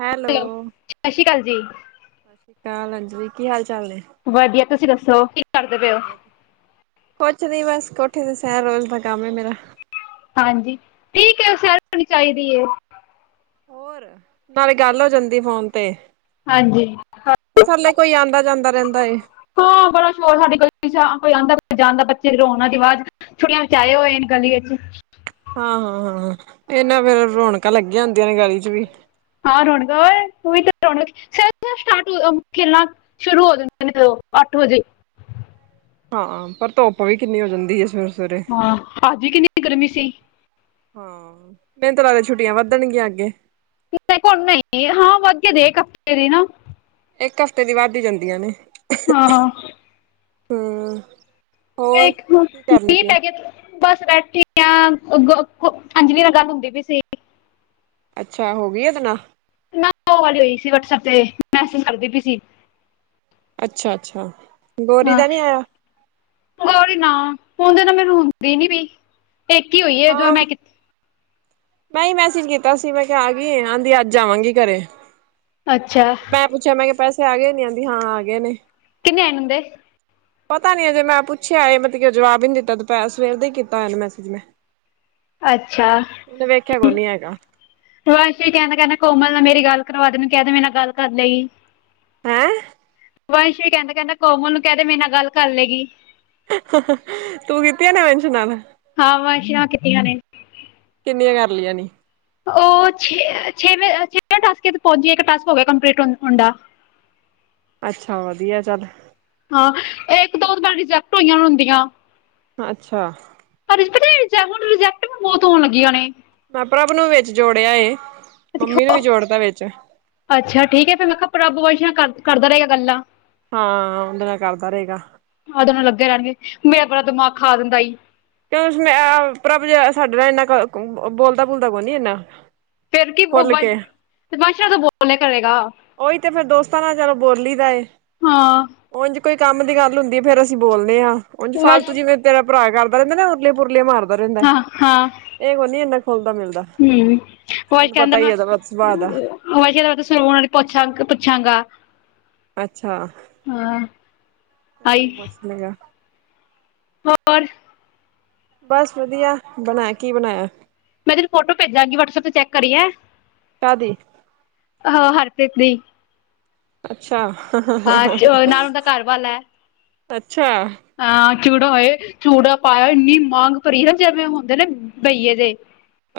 Hello ਸਤਿ ਸ਼੍ਰੀ ਅਕਾਲ ਜੀ ਸਤਿ ਸ਼੍ਰੀ ਅਕਾਲ ਅੰਜਲੀ ਕੀ ਹਾਲ ਚਾਲ ਨੇ? ਵਧੀਆ ਤੁਸੀਂ ਦੱਸੋ ਕੀ ਕਰਦੇ ਪਏ ਹੋ? ਕੁਛ ਨੀ ਬਸ ਕੋਠੇ ਤੇ ਸਹਿਰ ਰੋਜ਼ ਦਾ ਕੰਮ ਮੇਰਾ। ਹਾਂਜੀ ਠੀਕ ਹੈ ਉਹ ਸ਼ਹਿਰ ਹੋਣੀ ਚਾਹੀਦੀ। ਹੋਰ। ਨਾਲੇ ਗੱਲ ਹੋ ਜਾਂਦੀ ਫੋਨ ਤੇ ਹਾਂਜੀ ਥਲੇ ਕੋਈ ਆਉਂਦਾ ਜਾਂਦਾ ਰਹਿੰਦਾ। ਹਾਂ ਬੜਾ ਸ਼ੋਰ ਸਾਡੇ ਕੋਲ ਕੋਈ ਆਂਦਾ ਜਾਂਦਾ ਬੱਚੇ ਰੋਂਨਾਂ ਦੀ ਆਵਾਜ਼ ਛੋੜੀਆਂ ਬਚਾਏ ਹੋਏ ਨੇ ਗਲੀ ਚ। ਹਾਂ ਹਾਂ ਹਾਂ ਇਹਨਾ ਫੇਿਰ ਰੌਣਕਾਂ ਲੱਗੀਆਂ ਹੁੰਦੀਆਂ ਨੇ ਗਲੀ ਚ ਵੀ। ਹਾਂ ਰੋਣਗਲ ਤੂੰ ਤਾਂ ਰੋਣ ਸਟਾਰਟਲ ਸ਼ੁਰੂ ਹੋ ਜਾਂਦੇ ਨੇ ਉਹ ਅੱਠ ਵਜੇ। ਹਾਂ ਹਾਂ ਪਰ ਧੁੱਪ ਵੀ ਕਿੰਨੀ ਹੋ ਜਾਂਦੀ ਸਵੇਰੇ ਸਵੇਰੇ ਹਾਂ ਹਾਜੀ ਕਿੰਨੀ ਗਰਮੀ ਸੀ। ਹਾਂ ਮੈਨ ਤ ਲੱਗਦਾ ਛੁੱਟੀਆਂ ਵੱਧਣਗੀਆਂ ਅੱਗੇ ਘਣ ਨਹੀਂ ਹਾਂ ਵੱਧਗੇ ਦੇਖ ਕੇ ਦੀ ਨਾ ਇੱਕ ਹਫ਼ਤੇ ਦੀ ਵੱਧ ਹੀ ਜਾਂਦੀਆਂ ਨੇ ਹਾਂ [unintelligible] ਹੋਰ ਇੱਕ ਕੀ ਕਰਨੀ ਮੀਹ ਪਈ? ਪੈ ਗਿਆ ਬਸ ਬੈਠੀ ਹਾ ਅੱਗੋਂ ਅੰਜਲੀ ਨਾਲ ਗੱਲ ਹੁੰਦੀ ਪਈ ਸੀ। ਅੱਛਾ ਹੋ ਗਈਆ ਗੱਲਾ ਮੈਂ ਉਹ ਵਾਲੀ ਹੋਈ ਸੀ ਵਟਸਐਪ ਤੇ ਮੈਸੇਜ ਕਰਦੀ ਪਈ ਸੀ। ਅੱਛਾ ਅੱਛਾ ਗੋਰੀ ਹਾਂ ਦਾ ਨਹੀਂ ਆਇਆ। ਗੌਰੀ ਨਾ ਹੁਣ ਦੇ ਨਾ ਮੈਨੂੰ ਹੁੰਦੀ ਨੀ ਪਈ ਇੱਕ ਹੀ ਹੋਈ ਹੈ ਜਦੋ ਮੈਂ ਕੀਤੀ ਸੀ। ਨਹੀਂ ਮੈਸੇਜ ਕੀਤਾ ਸੀ ਮੈਂ ਕਿਹਾ ਆ ਗਈ ਆਂਦੀ ਅੱਜ ਆਵਾਂਗੀ ਘਰੇ ਅੱਛਾ ਮੈਂ ਪੁੱਛਿਆ ਮੈਂ ਪੈਸੇ ਆ ਗਏ ਨੀ ਆਂਦੀ ਹਾਂ ਆ ਗਏ ਨੇ ਕਿੰਨੇ ਆਏਣਦੇ ਪਤਾ ਨੀ ਅ ਜੇ ਮੈਂ ਪੁੱਛਿਆ ਮਤਲਬ ਕਿ ਜਵਾਬ ਹੀ ਨਹੀਂ ਦਿੱਤਾ ਦੁਪਰ ਸਵੇਰ ਦਾ ਹੀ ਕੀਤਾ ਮੈਸੇਜ ਮੈਂ। ਅੱਛਾ। ਉਹਨੇ ਵੇਖਿਆ ਕੋਈ ਨੀ ਹੈਗਾ ਵਾਸ਼ੀ ਕਹਿੰਦਾ ਕਹਿੰਦਾ ਕੋਮਲ ਨਾਲ ਮੇਰੀ ਗੱਲ ਕਰਵਾ ਦੇਨ ਕਹਿੰਦੇ ਮੇਰੇ ਗੱਲ ਕਰ ਲਈ ਹੈਂ ਵੰਸ਼ ਕਹਿੰਦਾ ਕਹਿੰਦਾ ਕੋਮਲ ਨੂੰ ਕਹਿ ਦੇ ਮੇਰੇ ਨਾਲ ਗੱਲ ਕਰ ਲਏਗੀ। ਤੂੰ ਕੀਤੀਆਂ ਨੇ ਮੈਨਸ਼ ਨਾਲਾਨ। ਹਾਂ ਵਾਸ਼ਾਂ ਕਿ ਕੀਤੀਆਂ ਨੇ। ਕਿੰਨੀਆਂ ਕਰ ਲਈਆਂ ਨੇ? ਉਹ ਛੇ ਛੇਵੇਜ ਛੇਵੇ ਟਾਸਕੇ ਪਹੁੰਚਏ ਇੱਕ ਟਾਸਕ ਹੋ ਗਿਆ ਕੰਪਲੀਟ ਹੁੰਡਦਾ। ਅੱਛਾ ਵਧੀਆ ਚੱਲ। ਹਾਂ ਇਹ ਇੱਕ ਦੋ ਵਾਰ ਰਿਜੈਕਟ ਹੋਈਆਂ ਹੁੰਦੀਆਂ। ਅੱਛਾ ਤੁਹਾਨੂੰ ਪਤਾ ਐ ਰਿਜੈਕਟ ਵੀ ਬਹੁਤ ਹੋਣ ਲੱਗੀਆਂ ਨੇ ਮੈਂ ਪ੍ਰਭ ਨੂੰ ਵੀ ਵਿੱਚ ਜੋੜਿਆ ਏ ਮੰਮੀ ਨੂੰ ਵੀ ਜੋੜਤਾ ਵਿੱਚ। ਅੱਛਾ ਠੀਕ ਹੈ ਫਿਰ ਮੈਂ ਕਿਹਾ ਪ੍ਰਭ ਵਸ਼ੀਆਂ ਕਰ ਕਰਦਾ ਰਹੇਗਾ ਗੱਲਾਂ ਹਾਂ ਉਹਦੇ ਨਾਲ ਕਰਦਾ ਰਹੇਗਾ। ਆ ਦੋਵੇ ਲੱਗੇ ਰਹਿਣਗੇ ਮੇਰਾ ਪੂਰਾ ਦਿਮਾਗ ਖਾ ਦਿੰਦਾ ਈ। ਕਿਉਂ ਕਿ ਪ੍ਰਭ ਜ ਸਾਡੇ ਨਾਲ ਇੰਨਾ ਬੋਲਦਾ ਬੋਲਦਾ ਕੋਣ ਨੀ ਇੰਨਾ। ਫਿਰ ਕੀ ਉਹ ਖੁੱਲ ਵੜ ਕੇ ਤੇ ਤਮਾਸ਼ਾ ਤੋਂ ਬੋਲਿਆ ਕਰੇਗਾ ਉਹੀ ਤੇ ਫੇਰ ਦੋਸਤਾਂ ਨਾਲ ਚਲੋ ਬੋਲੀ ਦਾ ਏ। ਹਾਂ। ਉੰਝ ਕੋਈ ਕੰਮ ਦੀ ਗੱਲ ਹੁੰਦੀ ਹੈ ਫੇਰ ਅਸੀਂ ਬੋਲਦੇ ਹਾਂ ਉੰਝ ਵੰਸ਼ ਫਾਲਤੂ ਜਿਵੇਂ ਤੇਰਾ ਭਰਾ ਕਰਦਾ ਰਹਿੰਦੇ ਨਾ ਉਰਲੀ ਪੁਰਲੀਆਂ ਮਾਰਦਾ ਰਹਿੰਦਾ ਏ। ਹਾਂ ਹਾਂ ਇਹ ਕੋ ਨੀ ਇੰਨਾ ਖੁੱਲਦਾ ਮਿਲਦਾ। ਹੂੰ ਉਹ ਤੈਨੂੰ ਕਹਿੰਦੇ ਪਤਾ ਨਾ। ਹੀ ਉਹਦਾ ਸੁਭਾਅ ਦਾ [unintelligible] ਅੱਛਾ ਹਾਂ ਕੋਈ ਹਾਈ ਨੀ ਪੁੱਛਦੀ ਆ। ਹੋਰ। ਬਸ ਵਧੀਆ ਬਣਾਇਆ ਕੀ ਬਣਾਇਆ। ਮੈਂ ਤਤਨੂੰ ਫੋਟੋ ਭੇਜਾਂਗੀ ਵਟਸਐਪ ਤੇ ਚੈੱਕ ਕਰੀ ਐ। ਕਾਦੀ ਹਾ ਹਰਪ੍ਰੀਤ ਦੀ ਅੱਛਾ ਹਾਂ ਨਾਲ ਉਹਦਾ ਘਰਵਾਲਾ ਹੈ। ਅੱਛਾ। ਹਾ ਚੂੜਾ ਹੋਏ ਚੂੜਾ ਪਾਇਆ ਇੰਨੀ ਮੰਗ ਭਰੀ ਨਾ ਜਿਵੇਂ ਹੁੰਦੇ ਨੇ ਬਹੀਏ ਦੇ।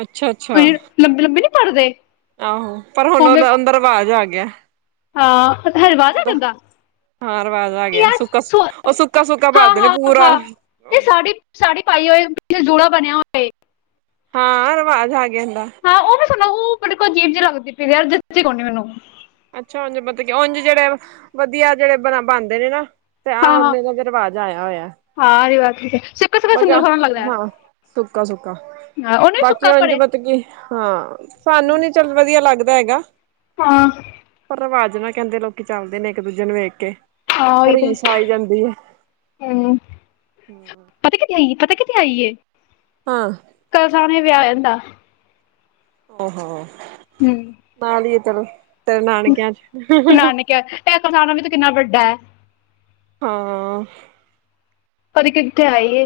ਅੱਛਾ ਅੱਛਾ। ਲੰਬੀ ਲੰਬੀ ਨੀ ਭਰਦੇ। ਆਹੋ ਪਰ ਹੁਣ ਉਹਦਾ ਅੰਦਰ ਰਿਵਾਜ਼ ਆ ਗਿਆ। ਹਾਂ ਰਿਵਾਜ ਆ ਉਹਦਾ ਤਾਡਾ। ਹਾਂ ਰਿਵਾਜ਼ ਆ ਗਿਆ ਸੁੱਕਾ ਉਹ ਸੁੱਕਾ ਸੁੱਕਾ ਹਾਂ ਭਰਦੇ ਨੇ ਹਾਂ ਪੂਰਾ ਹਾਂ ਇਹ ਸਾੜੀ ਸਾੜੀ ਪਾਈ ਹੋਏ ਪਿੱਛੇ ਜੂੜਾ ਬਣਿਆ ਹੋਏ। ਹਾਂ ਰਿਵਾਜ਼ ਆ ਗਿਆ ਇਦਾ। ਹਾ ਉਹ ਵੀ ਸੋਣਾ ਉਹ ਤੁਹਾਡੇ ਕੋਲ ਅਜੀਬ ਜੀ ਲਗਦੀ ਪਈ ਜਿਸ ਚ ਕੋਨੋ ਮੈਨੂੰ। ਅੱਛਾ ਉਝ ਮਤਲਬ ਕੀ ਉੰਜ ਜਿਹੜੇ ਵਧੀਆ ਜਿਹੜੇ ਬ ਬਣਦੇ ਨੇ ਨਾ ਤੇ ਹਾਂ ਆਹ ਹਾਂ ਉਨੇ ਦਾ ਰਿਵਾਜ ਆਇਆ ਹੋਇਆ ਹਾਂ ਇਹ ਗੱਲ [unintelligible] ਬਗ ਹਾਂ ਸੁੱਕ ਸੁੱਕ ਹਾਂ, ਉਹਨੇ ਵੀ ਬਾਕੀ ਸੁੱਕਾ ਪੜੇ ਅੰਜਮਤ ਕੀ ਹਾਂ ਸਾਨੂੰ ਨੀ ਚੱਲ ਵਧੀਆ ਲੱਗਦਾ ਹੈਗਾ। ਹਾਂ। ਪਰ ਰਿਵਾਜ਼ ਨਾ ਕਹਿੰਦੇ ਲੋਕੀ ਚੱਲਦੇ ਨੇ ਇੱਕ ਦੂਜੇ ਨੂੰ ਵੇਖ ਕੇ ਹਾਂ ਉਹੀ ਤੇ ਰੀਸ ਆਈ ਜਾਂਦੀ ਹੈ ਹੂੰ ਪਤਾ ਕਿਥੇ ਆਈ ਪਤਾ ਕਿੱਥੇ ਆਈ ਏ। ਹਾਂ। ਕੱਲ ਸਣੇ ਵਿਆਹ ਏਦਾ [unintelligible] ਹੂੰ ਨਾਲ ਈ ਆ ਚਲੋ ਤੇਰੇ ਨਾਨਕਿਆਂ ਚ ਟੈਕ ਥਾਣਾ ਵੀ ਤੇ ਕਿੰਨਾ ਵੱਡਾ ਹੈ ਹਾਂ ਪਰ ਕਿੱਥੇ ਆਈ ਏ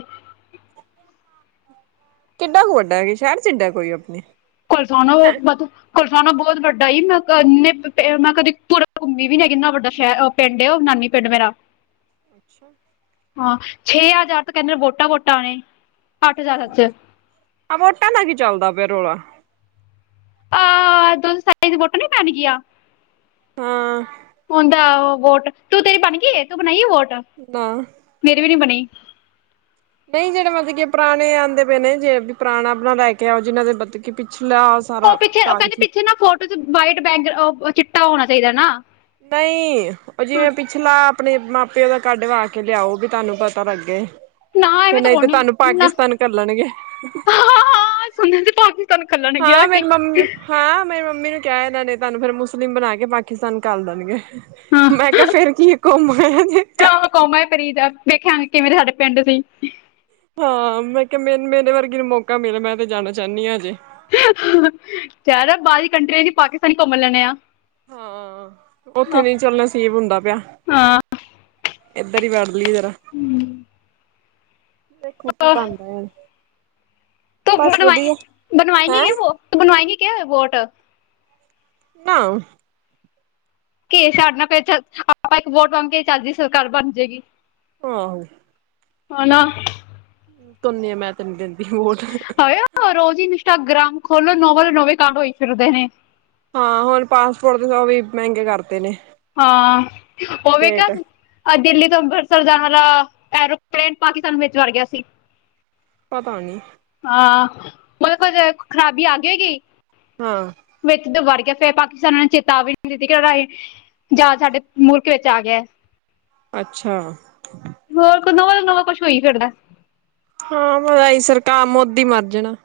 ਕਿੱਡਾ ਕੁ ਵੱਡਾ ਹੈ ਸ਼ਹਿਰ ਚ ਇੱਡਾ ਕੋਈ ਆਪਣੇ ਕੋਲ ਥਾਣਾ ਨਾ ਕਿੰਨਾ ਉਹ ਬੱਤੋਕ ਕੁੱਲਥਾਣਾ ਬਹੁਤ ਵੱਡਾ ਮੈਂ ਇੰਨੇ ਮੈਂ ਕਦੇ ਘੁੰਮੀ ਵੀ ਨੀ ਕਿੰਨਾ ਵੱਡਾ ਸ਼ਹਿਰ ਪਿੰਡ ਉਹ ਨਾਨੀ ਪਿੰਡ ਮੇਰਾ ਅੱਛਾ ਹਾਂ ਛੇ ਹਜ਼ਾਰ ਅੱਤ ਵੋਟਾਂ ਵੋਟਾਂ ਆਏ ਹ ਵਟਾਂ ਦਾ ਕੀ ਚੱਲਦਾ ਪਿਆ ਰੌਲਾ ਆਹ ਇਧਰ ਸਾਈਡ ਵੋਟ ਨੀ ਪੈਣ ਗਈਆਂ ਹਾਂ ਵੋਟ ਤੂੰ ਤੇਰੀ ਬਣ ਗਈ ਤੂੰ ਬਣਾਈ ਵੋਟ ਨਾ ਮੇਰੀ ਵੀ ਨੀ ਬਣੀ ਨਹੀਂ ਜਿਹੜੇ ਮਤਲਬ ਕਿ ਪੁਰਾਣੇ ਆਉਂਦੇ ਪਏ ਨੇ ਜੇ ਵੀ ਪੁਰਾਣਾ ਆਪਣਾ ਲੈ ਕੇ ਆਓ ਜਿਨਾਂ ਦੇ ਮਤਲਬ ਕਿ ਪਿਛਲਾ ਉਹ ਸਾਰਾ ਪਿੱਛੇ ਕਹਿੰਦੇ ਕਾਗਜ਼ ਪਿੱਛੇ ਨਾ ਫੋਟੋ ਚ ਵਟ ਬਗ ਚਿੱਟਾ ਹੋਣਾ ਚਾਹੀਦਾ ਨਾ ਨਹੀਂ ਉਹ ਜਿਵੇਂ ਪਿਛਲਾ ਆਪਣੇ ਮਾਂ ਪਿਓ ਦਾ ਕੱਢ ਵ ਕੇ ਲਿਆਓ ਵੀ ਤੁਹਾਨੂੰ ਪਤਾ ਲੱਗੇ ਨਾ ਫਿਰ ਐਵੇਂ ਨਹੀਂ ਤੇ ਤੁਹਾਨੂੰ ਪਾਕਿਸਤਾਨ ਕੱਲਣ ਗੇ ਹਾਂ ਹਾਂ ਸੁਣ ਤੇ ਭ ਕੇ ਸਹਾਨੂੰ ਖੱਲਣ ਗਿਆ ਹਾਂ ਮੇਰੀ ਕਿ ਮੰਮੀ ਹਾਂ ਮੇਰੀ ਮੰਮੀ ਨੂੰ ਕਿਹਾ ਇਹਨਾਂ ਨੇ ਤੁਹਾਨੂੰ ਫਿਰ ਮੁਸਲਿਮ ਬਣਾ ਕੇ ਪਾਕਿਸਤਾਨ ਕੱਲ ਦੇਣਗੇ ਹਾਂ ਮੈਂ ਕਿਹਾ ਫਿਰ ਕੀ ਘੁੰਮ ਆਇਆ ਜੇ ਕੌਮਾ ਹੈ ਪ੍ਰੀਤ ਦਾ ਵੇਖਿਆ ਕਿਵੇਂ ਇਹ ਪਿੰਡ ਦੀ ਹਾਂ ਮੈਂ ਕਿਹਾ ਮ ਮੇਰੇ ਵਰਗੀ ਨੂੰ ਮੌਕਾ ਮਿਲਿਆ ਮੈਂ ਤੇ ਜਾਣਾ ਚਾਹੁੰਦੀ ਹਾਂ ਅਜੇ ਯ ਬਾਹਰ ਦੀ ਕੰਟਰੀ ਦੀ ਪਾਕਿਸਤਾਨੀ ਘੁੰਮ ਲੈਣੇ ਆ ਹਾਂ ਉਥੇ ਨਹੀਂ ਚੱਲਣਾ ਸੀਬ ਹੁੰਦਾ ਪਿਆ ਹਾਂ ਇਧਰ ਹੀ ਵੜ ਜਰਾ ਓ ਕੀ ਬਣਦਾ ਬ ਬਸ ਬਣਵਾਏ ਵਧੀਆ ਹੈਂ ਬਣਵਾਏਂਗ ਕਿਆ ਵੋਟ ਨਾ ਕੇ ਛਡਨਾ ਪਿਆਲ ਆਪਾਂ ਇੱਕ ਵੋਟ ਪਾਓਗੇ ਕੇ ਚੱਜ ਦੀ ਸਰਕਾਰ ਬਣ ਜਾਏਗੀ। ਹਾਂ ਹੈਨਾ, ਧੋਨੇ ਮੈਂ ਤੇ ਨੀ ਦਿੰਦੀ ਵੋਟ, ਹੋ ਰੋਜ਼ ਹੀ ਇੰਸਟਾਗ੍ਰਾਮ ਖੋਲੋ ਨੋਵਲ ਨੋਵੇਂ ਈ ਫਿਰਦੇ ਨੇ, ਹਾਂ ਹੁਣ ਪਾਸਪੋਰਟ ਸ ਵੀ ਮਹਿੰਗੇ ਕਰ ਤੇ ਨੇ, ਹਾਂ ਹੋਵੇਗਾ, ਰੇਟ ਅ ਦਿੱਲੀ ਤੋਂ ਅੰਮ੍ਰਿਤਸਰ ਜਾਣ ਵਾਲਾ ਐਰੋਪਲੇਨ, ਪਾਕਿਸਤਾਨ ਵਿੱਚ ਵੜ ਗਿਆ ਸੀ। ਪਤਾ ਨੀ, ਹਾਂ ਮਤਲਬ ਕੁਝ ਖ਼ਰਾਬੀ ਆ ਗਈ। ਹਾਂ, ਵਿੱਚ ਵੜ ਗਿਆ ਫਿਰ ਪਾਕਿਸਤਾਨਾਂ, ਨੇ ਚੇਤਾ ਆਵੇ ਨੀ ਦਿੱਤੀ ਕਿ ਰਾਹੀਂ। ਜਾਂ ਸਾਡੇ ਮੁਲਕ ਵਿੱਚ ਆ ਗਿਆ। ਅੱਛਾ ਹੋਰ ਕੋਈ ਨਵਾਂ ਨਵਾਂ ਕੁਛ ਹੋ ਹੀ ਫਿਰਦਾ ਹਾਂ ਮਈ ਸਰਕਾਰ ਮੋਦੀ ਮਰ ਜਾਣਾ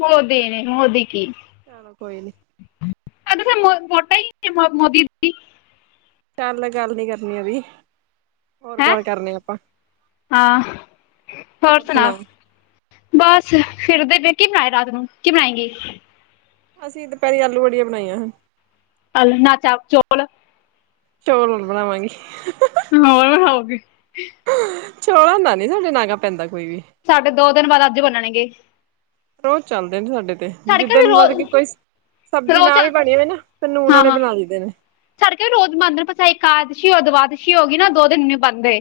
ਮੋਦੀ ਨੇ ਮੋਦੀ ਕੀ ਚਲੋ ਕੋਈ ਨੀ ਮੈਂ ਤੇ ਹੋਰ ਵੋਟਾਂ ਮੋਦੀ ਦੀ ਚੱਲ ਗੱਲ ਨੀ ਕਰਨੀ ਅਭੀ। ਹੋਰ ਹੈਂ ਗੱਲ ਕਰਨੇ ਆਪਾਂ, ਹਾਂ ਹੋਰ ਸੁਣਾ ਔ? ਬਸ, ਫਿਰਦੇ ਕੀ ਬਣਾਏ, ਰਾਤ ਨੂੰ ਕੀ ਬਣਾਏਂਗੀ। ਅਸੀਂ ਦੁਪਹਿਰੀ ਆਲੂ ਵੜੀਆ ਬਣਾਈਆਂ ਸੀ। ਆਲੂ ਨਾ, ਚਾਪ ਚੁੱਕ ਲੋ। ਚੋਲ ਹੁਣ ਬਣਾਵਾਂਗੀ। ਹੋਰ ਹੋਊਗੀ ਛੋੜੋ ਨਾ, ਨੀ ਨਾਗਾ ਪੈਂਦਾ ਕੋਈ ਵੀ। ਸਾਡੇ ਦੋ ਦਿਨ ਬਾਅਦ ਅੱਜ ਬਨਣਗੇ। ਰੋਜ਼ ਚੱਲਦੇ ਨੇ ਸਾਡੇ ਤੇ, ਸਾਡੇ ਜਿੱ ਘਰ ਵੀ ਦਿਨ ਊਨਾਦੀ ਕਿ ਕੋਈ, ਰੋਜ਼ ਸਬਜ਼ੀ ਰੋਜ਼ ਨਾ ਆ ਵੀ ਬਣੀ ਹੋਵੇ ਨਾ, ਫਿਰ ਨੂਨ ਹਾਂ ਨਾਲੇ ਹਾਂ ਬਣਾ ਲਈਦੇ ਨੇ। ਸਾਡੇ ਘਰ ਰੋਜ਼ ਬਨਦੇ, ਇਕ ਏਕਾਦਸ਼ੀ ਹੋ ਦਵਾਦਸ਼ੀ ਹੋ ਗਈ ਨਾ ਦੋ ਦਿਨ ਨੀ ਬਣਦੇ।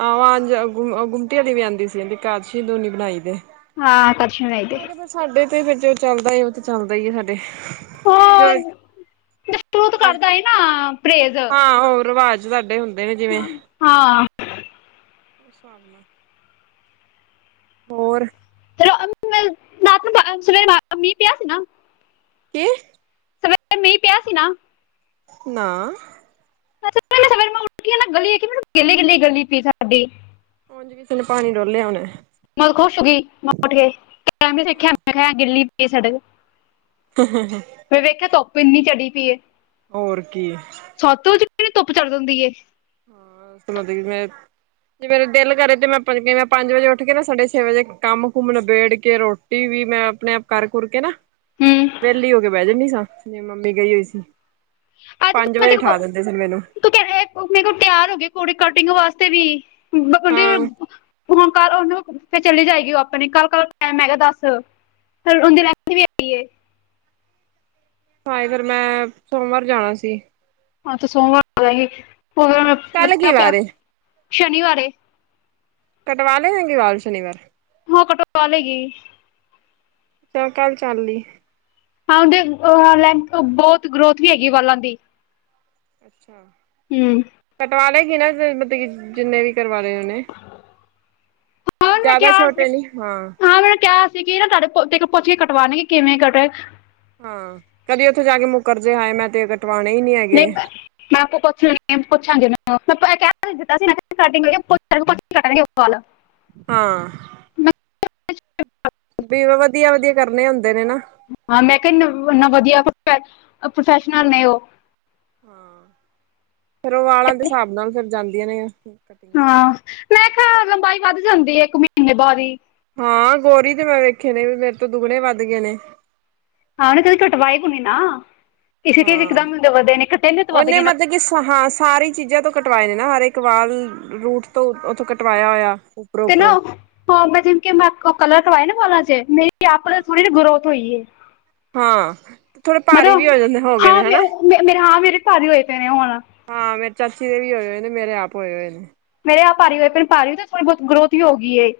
ਆਹ ਗੁੰਮਤਿਆਂ ਦੀ ਵੀ ਆਂਦੀ ਸੀ, ਏਕਾਦਸ਼ੀ ਨੂੰ ਨਹੀ ਬਣਾਇਦੇ। ਹਾਂ, ਦਰਸ਼ਨ ਦੇ ਸਾਡੇ ਤੇ ਫਿਰ ਜੋ ਚੱਲਦਾ, ਉਹ ਤੇ ਚੱਲਦਾ ਹੀ ਹੈ ਸਾਡੇ। ਫੋਨ ਤੁ ਤੇ ਕਰਦਾ ਸੀ ਨਾ, ਪਰਹੇਜ਼ ਇਹ ਜਿਵੇਂ ਹਾਂ, ਉਸ ਹਿਸਾਬ ਨਾਲ, ਹੋਰ? ਚਲੋ ਰਾਤ ਨੂੰ, ਸਵੇਰੇ ਮੀਹ ਪਿਆ ਸੀ ਨਾ। ਕੀ, ਸਵੇਰੇ ਇਥੇ ਮੀਹ ਪਿਆ ਸੀ ਨਾ, ਨਾ, ਪਹਿਲੇ ਸਵੇਰੇ ਮੈਂ ਉੱਠ ਕੇ ਨਾ ਗਲੀ ਦੇਖੀ, ਮੈਂਨੂੰ ਗਿਲੀ ਗਿੱਲੀ, ਗਲੀ ਸੀ ਸਾਡੀ। ਹੁਣ ਕਿਸੇ ਨੇ ਪਾਣੀ ਡੋਲ੍ਹਿਆ ਹੋਣਾ ਐ ਮੈਂ ਖੁਸ਼ ਹੋ ਗਈ, ਉੱਠ ਕੇ, ਐ ਨਹੀ ਦੇਖਿਆ ਗਿੱਲੀ ਪਈ ਏ ਸੜਕ। ਹੂੰ-ਹੂੰ ਹੂ ਫਿਰ ਵੇਖਿਆ, ਧੁੱਪ ਇੰਨੀ ਚੜੀ ਪਈ ਏ। ਹੋਰ ਕੀ ਹੈ, ਸਤਿ ਵਜੇ ਹੀ, ਕਿੰਨੀ ਧੁੱਪ ਚੜ੍ਹ ਜਾਂਦੀ ਏ। ਹਾਂ ਮਤਲਬ ਕਿ ਮੈਂ [unintelligible] ਜੇ ਮੇਰੇ ਦਿਲ ਕਰੇ, ਤੇ ਮੈਂ ਭਲਕੇ ਮੈਂ ਪੰਜ ਵਜੇ ਉੱਠ ਕੇ ਨਾ, ਸਾਡੇ ਛੇ ਵਜੇ ਕੰਮ ਕੁੁੰਮ ਨਬੇੜ ਕੇ, ਰੋਟੀ ਟੀ ਵੀ, ਮੈਂ ਆਪਣੇ ਆਪ ਕਰ ਕੁਰ ਕੇ ਨਾ। ਹੂੰ ਵਿਹਲੀ ਹੋ ਕੇ ਬਹਿ ਜਾਂਦੀ ਸਾਂ। ਮੇਰੀ ਮੰਮੀ ਗਈ ਹੋਈ ਸੀ। ਪੰਜ ਵਜੇ ਉਠਾ ਦਿੰਦੇ ਸੀ ਮੈਨੂੰ। ਤ ਮੇਰੇ ਕੋਲ ਤਿਆਰ ਹੋ ਗਈ ਕੁੜੀ ਕਟਿੰਗ ਵਾਸਤੇ ਵੀ। ਹਾਂ ਹੁਣ ਕੱਲ ਉਹਨੂੰ ਫ਼ੇਰ ਚੱਲੀ ਜਾਏਗੀ। ਉਹ ਆਪਣੇ ਕੱਲ ਕੱਲ ਟੈਮ ਹੈਗਾ ਦੱਸ ਫਿਰ ਉਹਦੀ। ਲੈਂਥ ਵੀ ਹੈਗੀ ਏ ਹਾਏ ਫਿਰ ਮੈਂ ਸੋਮਵਾਰ ਜਾਣਾ ਸੀ। ਆ ਤੇ ਸੋਮਵਾਰ ਹੀ ਹੋਰ ਕੱਲ ਕੀ ਪਿਆ ਵਾਰ ਏ ਸ਼ਨੀਵਾਰ ਹੈ। ਕਟਵਾ ਲੈਣ ਗੇ ਵਾਲ ਸ਼ਨੀਵਾਰ ਹਾਂ ਕਟਵਾ ਲੇਗੀ। ਚੱਲੋ ਕੱਲ ਚਲਈ। ਹਾ ਉਦੇ, ਲੈਂ ਬਹੁਤ ਗਰੋਥ ਵੀ ਹੈਗੀ ਵਾਂਲਾ ਦੀ। ਅੱਛਾ ਹੂੰ ਕਟਵਾ ਲਏਗੀ, ਨਾ ਮਤਲਬ ਕਿ ਜਿੰਨੇ ਵੀ ਕਰਵਾ ਲਏ ਉਹਨੇ। ਹਾਂ ਉਹਨੂੰ ਮੈਂ ਜ਼ਿਆਦਾ ਕਿਹਾ ਸੀ ਛੋਟੇ ਨੀ ਹਾਂ, ਮੈਨੂੰ ਕਿਹਾ ਨਾ ਤੁਹਾਡੇ ਤੋ, ਪੁੱਛ ਕੇ ਕਟਵਾਨੇ, ਕਿਵੇਂ ਕਟ ਹਾਂ ਕਦੇ ਉੱਥੇ ਜਾ ਕੇ ਮੁਕਰਜੇ, ਹਾਏ ਮੈਂ ਤੇ ਕਟਵਾਣੇ ਹੀ ਨੀ ਨਹੀਂ ਹੈਗੇ। ਮੈਂ ਮੈਂ ਆਪ ਪੁੱਛ ਪੁੱਛਾਂਗੇ। ਹਾਂ, ਵੀ ਵਧੀਆ-ਵਧੀਆ ਕਰਨੇ ਹੁੰਦੇ ਨੇ ਨਾ। ਹਾਂ ਮੈਂ ਕਿਹਾ ਇੰਨਾ ਵਧੀਆ ਪ੍ਰੋਫੈਸ਼ਨਲ ਨੇ ਉਹ। ਹਾਂ ਫੇਰ ਉਹ ਵਾਲਾਂ ਦੇ ਹਿਸਾਬ ਨਾਲ ਫਿਰ ਜਾਂਦੀਆਂ ਨਹੀਂ ਏ। ਹਾਂ ਮੈਂ ਕਿਹਾ ਲੰਬਾਈ ਵੱਧ ਜਾਂਦੀ ਹੈ ਇੱਕ ਮਹੀਨੇ ਬਾਅਦ ਹੀ। ਹਾਂ ਗੋਰੀ ਤੇ ਮੈਂ ਵੇਖੇ ਨੇ। ਮੇਰੇ ਤੋਂ ਦੁਗਣੇ ਵੱਧ ਗਏ ਨੇ। ਹਾਂ ਉਹਨੇ ਕਦੀ ਕਟਵਾਏ ਤੇ ਨਹੀ ਨਾ। ਕਿਸੇ ਕੀ ਇੱਕਦਮ ਵਦੇ ਨੇ ਘਟੇ ਨੇ ਤੇ ਵੱਧ ਗਏ ਨੇ। ਸਹਾਂ ਸਾਰੇ। ਚੀਜ਼ਾਂ ਤੋਂ ਕਟਵਾਏ ਨੇ ਨਾ। ਹਰ ਇਕ ਵਾਲ਼ ਰੂਟ ਤੋਂ ਉੱਥੋਂ ਕਟਵਾਇਆ ਹੋਇਆ। ਉੱਪਰੋਂ ਤੇ ਨਾ ਉੱਪਰੋਂ ਹਾਂ ਮੈਂ ਜਿਨ ਕਿ ਮੈਂ ਕਲਰ ਕਰਵਾਏ ਨਾ ਵਾਲਾ ਚੇ ਮੇਰੀ ਆਪ ਹਾਂ ਥੋੜੀ ਜੀ ਗਰੋਥ ਹੋਈ ਹੈ। ਹਾਂ। ਥੋੜੇ ਭਾਰੀ ਵੀ ਮਤਲਬ ਹੋ ਜਾਂਦੇ ਹੋ ਗਏ ਨੇ ਹਾਂ ਹਨਾ ਮੇਰੇ ਮੇ ਮੇਰੇ ਹਾਂ ਮੇਰੇ ਭਾਰੀ ਹੋਏ ਪਏ ਨੇ ਹੁਣ। ਹਾਂ ਮੇਰੇ ਚਾਚੀ ਦੇ ਵੀ ਹੋਏ ਹੋਏ ਨੇ। ਮੇਰੇ ਆਪ ਹੋਏ ਹੋਏ ਨੇ। ਮੇਰੇ ਆਪ ਭਾਰੀ ਹੋਏ ਪਏ ਨੇ ਭਾਰੀ ਤੇ ਥੋੜੀ ਬਹੁਤ ਗਰੋਥ ਵੀ ਹੋ ਗਈਏ ਹੈ।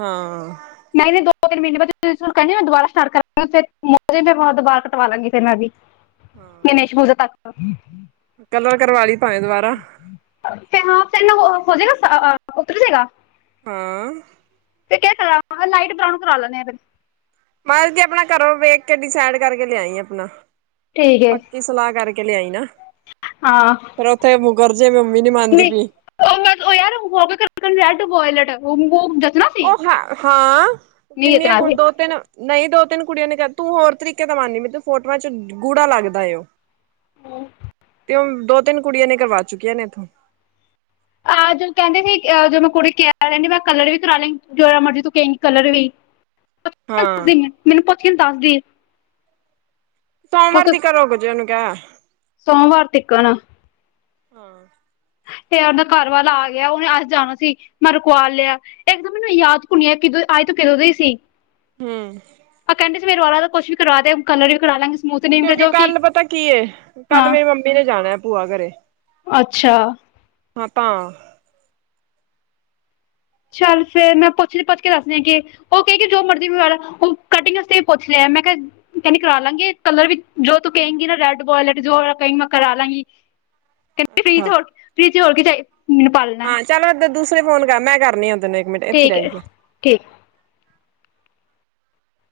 ਹਾਂ। ਨਹੀਂ ਨਹੀਂ ਦੋ ਤਿੰਨ ਮਹੀਨੇ ਬਾਅਦ ਕਹਿੰਦੇ ਮੈਂ ਦੁਬਾਰਾ ਸਟਾਰਟ ਕਰਾਂ ਫਿਰ ਮ ਫ ਮੈਂ [inaudible] ਵਾਲ਼ ਦੁਬਾਰਾ ਕਟਵਾ ਲਾਂਗੀ ਫਿਰ ਮੈਂ ਵੀ। ਹਾਂ ਗਣੇਸ਼ ਪੂਜਾ ਤਕ। ਕਲਰ ਕਰਵਾ ਲਈ ਪਾਵੇਂ ਦੁਬਾਰਾ। ਫਿਰ ਹਾਂ ਫ਼ਿਰ ਨਾ ਹੋ ਜਾਏਗਾ ਉਤਰ ਜੇਗਾ। ਹਾਂ। ਫ਼ੇਰ ਕਰਾਵਾ ਲਾਈਟ ਬਰਾਊਨ ਕਰਾ ਲੈਣੇ ਆ ਫਿਰ। ਮੈਂ ਤੇ ਅਪਣਾ ਘਰੋਂ ਵੇਖ ਕੇ ਡਿਸਾਈਡ ਕਰਕੇ ਲਿਆਈ ਅਪਣਾ। ਠੀਕ ਹੈ ਪੱਕੀ ਸਲਾਹ ਕਰਕੇ ਲਿਆਈ ਨਾ। ਹਾਂ। ਫ਼ਿਰ ਉੱਥੇ ਮੁਕਰ ਜੇ ਮੰਮੀ ਨੀ ਮੰਨਦੀ ਨਹੀਂ ਪਈ। ਉਹ ਯਾਰ ਲਾਈਟ ਬੋਯਲਤ। [inaudible] ਉਹ ਹ ਹਾਂ ਕਿੰਨੀਆਂ ਜਚਣਾ ਕੁ ਸੀ ਦੋ ਤਿੰਨ। ਨਹੀਂ ਦੋ ਤਿੰਨ ਕੁੜੀਆਂ ਨੇ ਕਹਿ। ਤੂੰ ਹੋਰ ਤਰੀਕੇ ਦਾ ਕਰਵਾਨੀ ਪਈ ਫੋਟੋਆਂ ਚ ਗੂੜਾ ਲੱਗਦਾ ਹੈ ਉਹ। ਹਮ। ਤੇ ਹੁਣ ਦੋ ਤਿੰਨ ਕੁੜੀਆਂ ਨੇ ਕਰਵਾ ਚੁੱਕੀਆਂ ਨੇ ਇੱਥੋਂ। ਆਹ ਜਦ ਕਹਿੰਦੀ ਸੀ। ਜਦ ਮੈਂ ਕੁੜੀ ਕਿਹਾ ਰਹਿੰਦੀ ਮੈਂ ਕਲਰ ਵੀ ਕਰਾ ਲਈ ਜੇੜਾ ਮਰਜ਼ੀ ਤੂੰ ਕਹੈਂਗੀ ਕਲਰ ਵੀ। ਦ [inaudible] ਹਾਂ ਦੀ ਮੈਨੂੰ ਪੁੱਛ ਕੇ ਦੱਸਦੀ। ਸੋਮਵਾਰ ਦੀ ਘਰੋਂ [inaudible] ਉਹਨੂੰ ਕਹਿ। ਸੋਮਵਾਰ ਤਿਕਣ। ਹਾਂ। ਤੇ ਉਹਦਾ ਘਰ ਵਾਲਾ ਆ ਗਿਆ ਉਹਨੇ ਅੱਜ ਆਣਾ ਸੀ ਮੈਂ ਰੁਕਵਾ ਲਿਆ। ਇੱਕ ਤਾਂ ਮੈਨੂੰ ਯਾਦ ਭੁੱਲਿਆ ਕਿਦੋਂ ਆਏ ਤਾਂ ਕਦੋਂ ਦੇ ਈ ਸੀ। ਹੂੰ ਆ ਕਹਿੰਦੀ ਸੀ ਮੇਰੇ ਵਾਲਾਂ ਦਾ ਕੁਛ ਵੀ ਕਰਾਵਾ ਦੇ, ਕਲਰ ਈ ਕਰਾਲਾਂਗੀ। ਕਿਉਂਕਿ ਕੱਲ ਪਤਾ ਕੀ ਏ, ਕੱਲ ਹਾਂ ਮੇਰੀ ਮੰਮੀ ਨੇ ਜਾਣਾ ਏ ਭੂਆ ਘਰੇਂ। ਅੱਛਾ ਆਪਾਂ ਚੱਲ ਫੇਰ ਮੈਂ ਪੁੱਛਦੀ ਪੁੱਛ ਕੇ ਦੱਸਦੀ ਆ ਕਿ ਉਹ ਕਹਿਗੀ ਜੋ ਮਰਜ਼ੀ ਮੰਗਵਾ ਲੈ ਅਮ ਕਟਿੰਗ ਵਾਸਤੇ ਪੁੱਛ ਲਿਆ ਮੈਂ ਕਿਹਾ। ਕਹਿੰਦੀ ਕਰਾਲਾਂਗੇ ਕਲਰ ਵੀ ਜੋ ਤੂੰ ਕੇਹਗੀ ਨਾ ਰੈਡ ਵੋਲਟ ਜੋ ਵਾਲਾ ਕਹਗੀ ਮੈਂ ਕਰਾਲਾਂਗੀ। ਕਹਿੰਦੇ ਫ੍ਰੀ 'ਚ ਅੱਛਾ ਹੋਰ ਫ੍ਰੀ 'ਚ ਹੋਰ ਕੀ ਗਈ ਮੈਨੂੰ ਪਾਰਲ ਹਾਂ ਚੱਲ ਉਦੇ ਦੂਸਰੇ ਫੋਨ ਕਰ। ਮੈਂ ਕਰਨੀ ਹਾ ਤੈਨੂੰ ਇੱਕ ਮਿੰਟ। ਇੱਥੇ ਠੀਕ ਰਹਿ ਹੈ ਜਾ ਠੀਕ।